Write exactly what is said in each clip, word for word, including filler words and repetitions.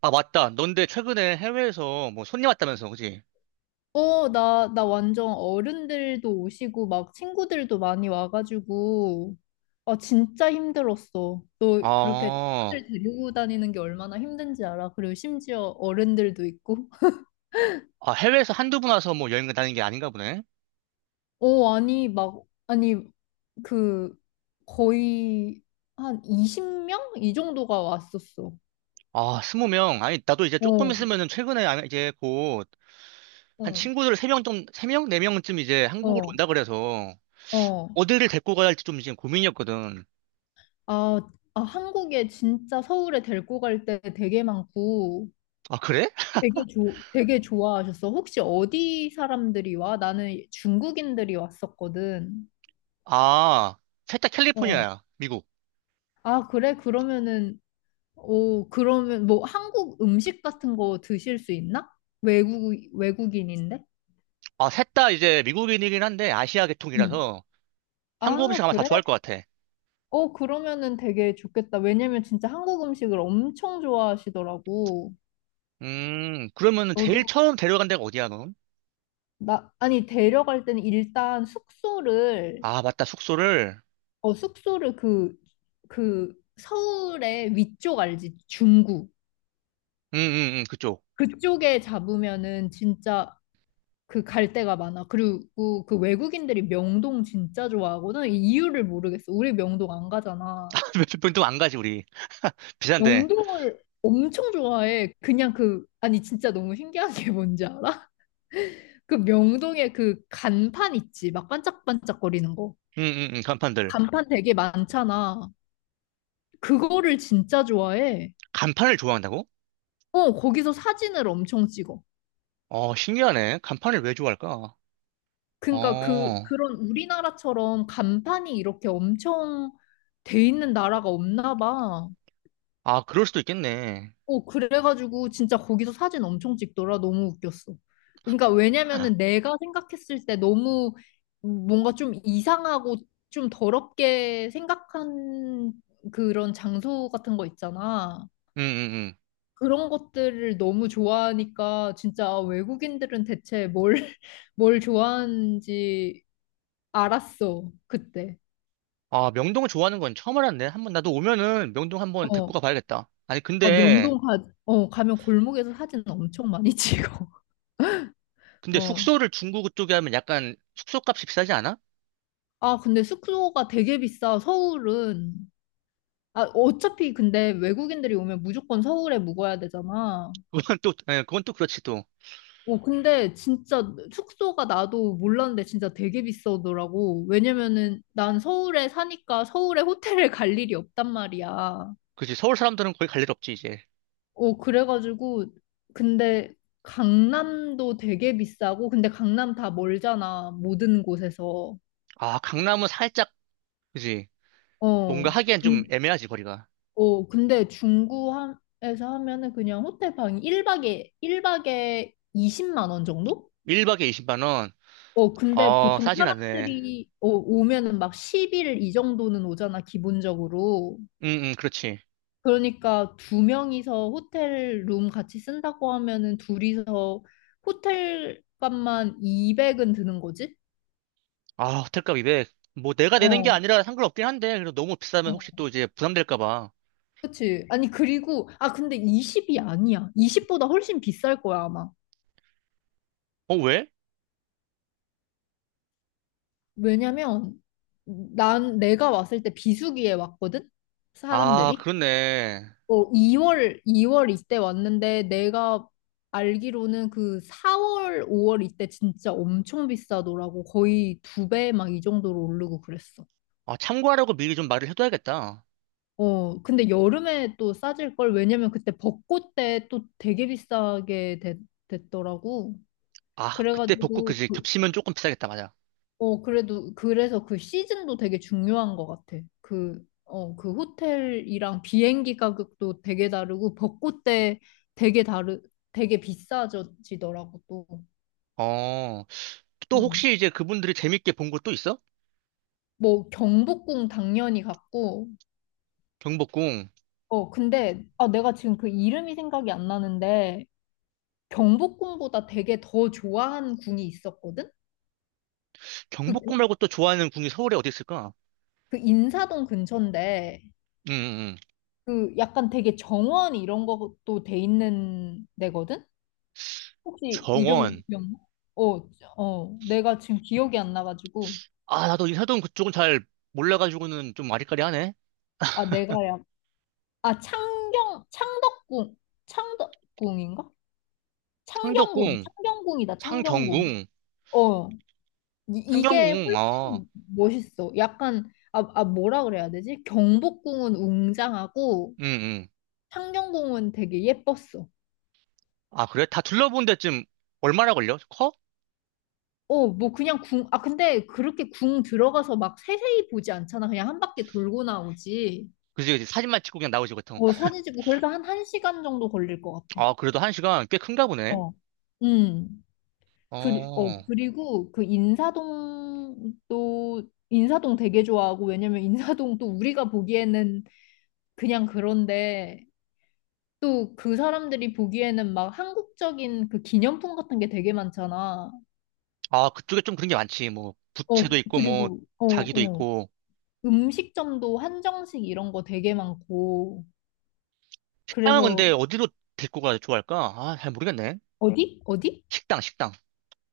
아, 맞다. 넌데 최근에 해외에서 뭐 손님 왔다면서, 그지? 어, 나, 나 완전 어른들도 오시고, 막 친구들도 많이 와가지고, 아, 진짜 힘들었어. 너 그렇게 아, 친구들 데리고 다니는 게 얼마나 힘든지 알아? 그리고 심지어 어른들도 있고. 아, 해외에서 한두 분 와서 뭐 여행 다니는 게 아닌가 보네. 어, 아니, 막, 아니, 그, 거의 한 이십 명? 이 정도가 왔었어. 아, 스무 명. 아니, 나도 이제 조금 어, 있으면은 최근에 아, 이제 곧 한 어, 친구들 세 명 좀, 세 명? 네 명쯤 이제 한국으로 어, 온다 그래서 어. 어디를 데리고 가야 할지 좀 지금 고민이었거든. 아, 아, 한국에 진짜 서울에 데리고 갈 때 되게 많고, 아, 그래? 되게 좋 되게 좋아하셨어. 혹시 어디 사람들이 와? 나는 중국인들이 왔었거든. 아, 셋 다 어. 캘리포니아야. 미국. 아, 그래? 그러면은, 오, 그러면 뭐 한국 음식 같은 거 드실 수 있나? 외국, 외국인인데? 아, 셋 다 이제 미국인이긴 한데 아시아 응. 계통이라서 한국 아, 음식 아마 다 그래? 좋아할 것 같아. 어, 그러면은 되게 좋겠다. 왜냐면 진짜 한국 음식을 엄청 좋아하시더라고. 음, 그러면 은 제일 너도, 처음 데려간 데가 어디야, 넌? 나, 아니, 데려갈 때는 일단 숙소를, 아, 맞다. 숙소를. 어, 숙소를 그, 그 서울의 위쪽 알지? 중구. 응응응 그쪽. 그쪽에 잡으면은 진짜 그 갈 데가 많아. 그리고 그 외국인들이 명동 진짜 좋아하거든. 이 이유를 모르겠어. 우리 명동 안 가잖아. 몇분도 안 가지 우리. 비싼데. 명동을 엄청 좋아해. 그냥 그, 아니 진짜 너무 신기한 게 뭔지 알아? 그 명동에 그 간판 있지. 막 반짝반짝거리는 거. 응응응 간판들. 간판 되게 많잖아. 그거를 진짜 좋아해. 간판을 좋아한다고? 어, 거기서 사진을 엄청 찍어. 어, 신기하네. 간판을 왜 좋아할까? 어, 그러니까 그 아, 그런 우리나라처럼 간판이 이렇게 엄청 돼 있는 나라가 없나 봐. 그럴 수도 있겠네. 어, 그래가지고 진짜 거기서 사진 엄청 찍더라. 너무 웃겼어. 그러니까 왜냐면은 내가 생각했을 때 너무 뭔가 좀 이상하고 좀 더럽게 생각한 그런 장소 같은 거 있잖아. 응응응. 그런 것들을 너무 좋아하니까 진짜 외국인들은 대체 뭘, 뭘 좋아하는지 알았어, 그때. 아, 명동을 좋아하는 건 처음 알았네. 한번 나도 오면은 명동 한번 데리고 어, 가봐야겠다. 아니 아, 근데, 명동 가, 어, 가면 골목에서 사진 엄청 많이 찍어. 근데 어. 숙소를 중구 쪽에 하면 약간 숙소값이 비싸지 않아? 아, 근데 숙소가 되게 비싸, 서울은. 아, 어차피 근데 외국인들이 오면 무조건 서울에 묵어야 되잖아. 그건 또 예, 그건 또 그렇지 또. 어, 근데 진짜 숙소가 나도 몰랐는데 진짜 되게 비싸더라고. 왜냐면은 난 서울에 사니까 서울에 호텔을 갈 일이 없단 말이야. 그지, 서울 사람들은 거의 갈 일 없지 이제. 어, 그래가지고, 근데 강남도 되게 비싸고, 근데 강남 다 멀잖아, 모든 곳에서. 아, 강남은 살짝, 그지, 뭔가 어, 하기엔 좀 근, 애매하지 거리가. 어, 근데 중구에서 하면은 그냥 호텔 방이 1박에, 일박에 이십만 원 정도? 일 박에 이십만 원. 어, 근데 어, 보통 싸진 않네. 사람들이 어, 오면은 막 십 일 이 정도는 오잖아, 기본적으로. 응, 응, 그렇지. 그러니까 두 명이서 호텔 룸 같이 쓴다고 하면은 둘이서 호텔 값만 이백은 드는 거지? 아, 호텔값 이백. 뭐 내가 내는 게 어, 아니라 상관없긴 한데, 그래도 너무 비싸면 어, 혹시 또 이제 부담될까 봐. 그치. 아니, 그리고, 아, 근데 이십이 아니야. 이십보다 훨씬 비쌀 거야, 아마. 어, 왜? 왜냐면 난 내가 왔을 때 비수기에 왔거든? 아, 사람들이. 그렇네. 어, 2월, 이월 이때 왔는데 내가 알기로는 그 사월, 오월 이때 진짜 엄청 비싸더라고. 거의 두 배 막 이 정도로 오르고 그랬어. 아, 참고하라고 미리 좀 말을 해둬야겠다. 어, 근데 여름에 또 싸질 걸 왜냐면 그때 벚꽃 때 또 되게 비싸게 되- 됐더라고. 아, 그때 복구 그래가지고 그지 그- 겹치면 조금 비싸겠다, 맞아. 어, 그래도, 그래서 그 시즌도 되게 중요한 것 같아. 그, 어, 그 호텔이랑 비행기 가격도 되게 다르고, 벚꽃 때 되게 다르, 되게 비싸지더라고, 또. 어, 또 음. 혹시 이제 그분들이 재밌게 본 곳 또 있어? 뭐, 경복궁 당연히 갔고, 경복궁. 어, 근데, 아, 내가 지금 그 이름이 생각이 안 나는데, 경복궁보다 되게 더 좋아하는 궁이 있었거든? 경복궁 그, 말고 또 좋아하는 궁이 서울에 어디 있을까? 그 인사동 근처인데, 응, 응, 응. 그 약간 되게 정원 이런 것도 돼 있는 데거든? 혹시 이름 정원. 기억나? 어, 어, 내가 지금 기억이 안 나가지고. 아, 나도 인사동 그쪽은 잘 몰라가지고는 좀 아리까리하네. 아, 내가야. 아, 창경, 창덕궁, 창덕궁인가? 창경궁, 창덕궁, 창경궁이다, 창경궁. 창경궁. 어, 이, 이게 상경궁, 어, 훨씬 멋있어. 약간, 아, 아, 뭐라 그래야 되지? 경복궁은 웅장하고, 응, 응. 창경궁은 되게 예뻤어. 아, 그래? 다 둘러본 데쯤 얼마나 걸려? 커? 어, 뭐 그냥 궁, 아, 근데 그렇게 궁 들어가서 막 세세히 보지 않잖아. 그냥 한 바퀴 돌고 나오지. 그지, 그지. 사진만 찍고 그냥 나오지, 보통. 어, 사진 찍고 그래도 한 1시간 정도 걸릴 것 같아. 아, 그래도 한 시간 꽤 큰가 보네. 어. 음. 그리, 어, 어, 그리고 그 인사동도, 인사동 되게 좋아하고, 왜냐면 인사동 또 우리가 보기에는 그냥 그런데, 또 그 사람들이 보기에는 막 한국적인 그 기념품 같은 게 되게 많잖아. 아, 그쪽에 좀 그런 게 많지. 뭐, 어, 부채도 있고, 뭐, 그리고, 어, 자기도 어. 있고. 음식점도 한정식 이런 거 되게 많고, 식당은 그래서, 근데 어디로 데리고 가야 좋아할까? 아, 잘 모르겠네. 어디? 어디? 식당, 식당.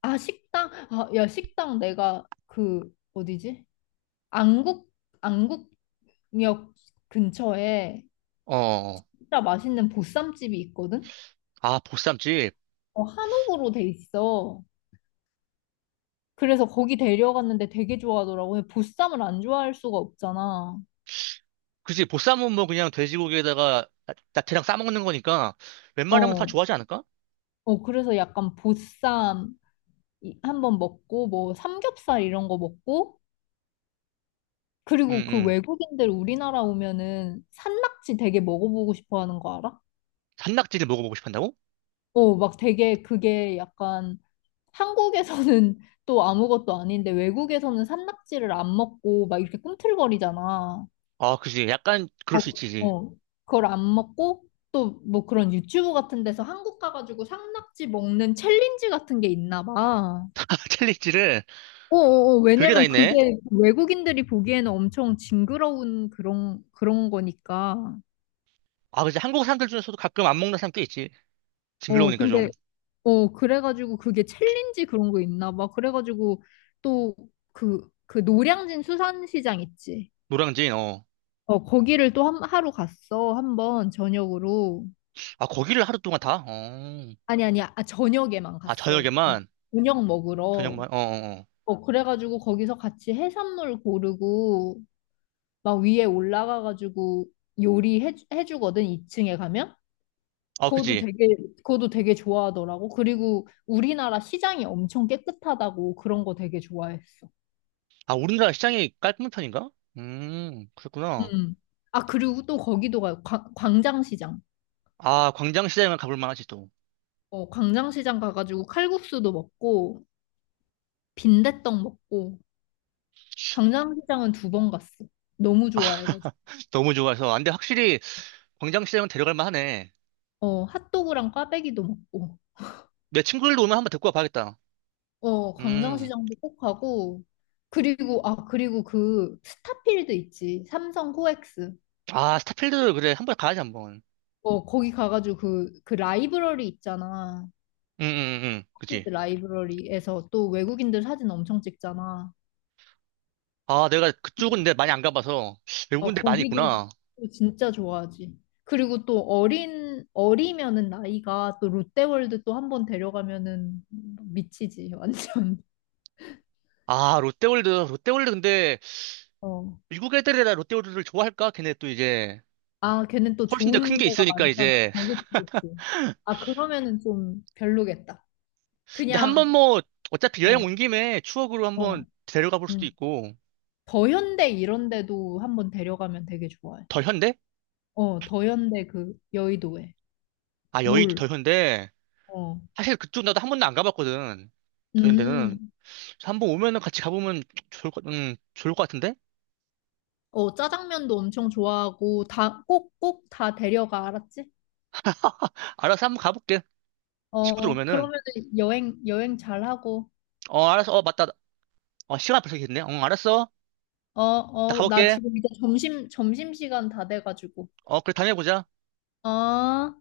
아, 식당? 아, 야, 식당 내가 그, 어디지? 안국 안국역 근처에 어, 어. 어. 진짜 맛있는 보쌈집이 있거든. 아, 보쌈집. 어, 한옥으로 돼 있어. 그래서 거기 데려갔는데 되게 좋아하더라고. 근데 보쌈을 안 좋아할 수가 없잖아. 그지, 보쌈은 뭐 그냥 돼지고기에다가 나- 야채랑 싸먹는 거니까 웬만하면 다 어, 좋아하지 않을까? 어 그래서 약간 보쌈 이- 한번 먹고 뭐 삼겹살 이런 거 먹고 응, 그리고 그 응. 외국인들 우리나라 오면은 산낙지 되게 먹어보고 싶어 하는 거 알아? 산낙지를 먹어보고 싶한다고? 어, 막 되게 그게 약간 한국에서는 또 아무것도 아닌데 외국에서는 산낙지를 안 먹고 막 이렇게 꿈틀거리잖아. 아, 그지. 약간 그럴 어, 수 있지. 어. 그걸 안 먹고 또 뭐 그런 유튜브 같은 데서 한국 가가지고 산낙지 먹는 챌린지 같은 게 있나 봐. 챌리지를. 어어어, 별게 다 왜냐면 있네. 그게 외국인들이 보기에는 엄청 징그러운 그런, 그런 거니까. 아, 그치. 한국 사람들 중에서도 가끔 안 먹는 사람 꽤 있지. 어, 징그러우니까 근데, 좀. 어, 그래가지고 그게 챌린지 그런 거 있나 봐. 그래가지고 또 그, 그 노량진 수산시장 있지. 노량진, 어. 어, 거기를 또 한, 하루 갔어. 한 번 저녁으로. 아, 거기를 하루 동안 다? 어. 아니, 아니, 아, 저녁에만 아, 갔어. 밤, 저녁에만? 저녁 먹으러. 저녁만? 어, 어, 어. 어, 그래가지고 거기서 같이 해산물 고르고 막 위에 올라가가지고 요리해, 해주거든, 이 층에 가면. 아, 그것도 그지. 되게, 그것도 되게 좋아하더라고. 그리고 우리나라 시장이 엄청 깨끗하다고 그런 거 되게 좋아했어. 아, 우리나라 시장이 깔끔한 편인가? 음, 그렇구나. 음. 아, 그리고 또 거기도 가요. 광- 광장시장. 아, 광장시장은 가볼 만하지, 또. 어, 광장시장 가가지고 칼국수도 먹고 빈대떡 먹고 광장시장은 두 번 갔어. 너무 좋아해가지고. 너무 좋아서. 아, 근데 확실히 광장시장은 데려갈 만하네. 어, 핫도그랑 꽈배기도 먹고. 내 친구들도 오면 한번 데리고 와봐야겠다. 어, 음. 광장시장도 꼭 가고. 그리고, 아, 그리고 그 스타필드 있지. 삼성 코엑스. 아, 스타필드, 그래. 한번 가야지, 한번. 어, 거기 가가지고 그, 그 라이브러리 있잖아. 응, 응, 응. 그치. 스타필드 라이브러리에서 또 외국인들 사진 엄청 찍잖아. 아, 내가 그쪽은 근데 많이 안 가봐서 어, 외국인들 많이 거기도 있구나. 또 진짜 좋아하지. 그리고 또 어린, 어리면은 나이가 또 롯데월드 또 한 번 데려가면은 미치지, 완전. 아, 롯데월드, 롯데월드 근데 어. 미국 애들이라 롯데월드를 좋아할까? 걔네 또 이제 아, 걔는 또 훨씬 더 큰 좋은 게 데가 있으니까 많잖아. 이제. 어, 그치, 그치. 아, 그러면은 좀 별로겠다. 근데 한번 그냥, 뭐 어차피 어, 여행 온 김에 추억으로 한번 어, 데려가 볼 수도 음. 있고. 더현대 이런 데도 한번 데려가면 되게 좋아해. 더 현대? 어, 더현대 그 여의도에. 아, 여의도 몰. 더 현대. 어, 사실 그쪽 나도 한 번도 안 가봤거든. 더 현대는. 음. 그래서 한번 오면은 같이 가보면 좋을 것, 음, 좋을 것 같은데? 어, 짜장면도 엄청 좋아하고, 다, 꼭, 꼭 다 데려가, 알았지? 알아서 한번 가볼게. 친구들 어, 오면은. 그러면은 여행, 여행 잘하고, 어, 알았어. 어, 맞다. 어, 시간 벌써 됐네. 어, 알았어. 어, 나 어, 나 가볼게. 지금 이제 점심, 점심시간 다 돼가지고. 어, 그래, 다음에 보자. 어.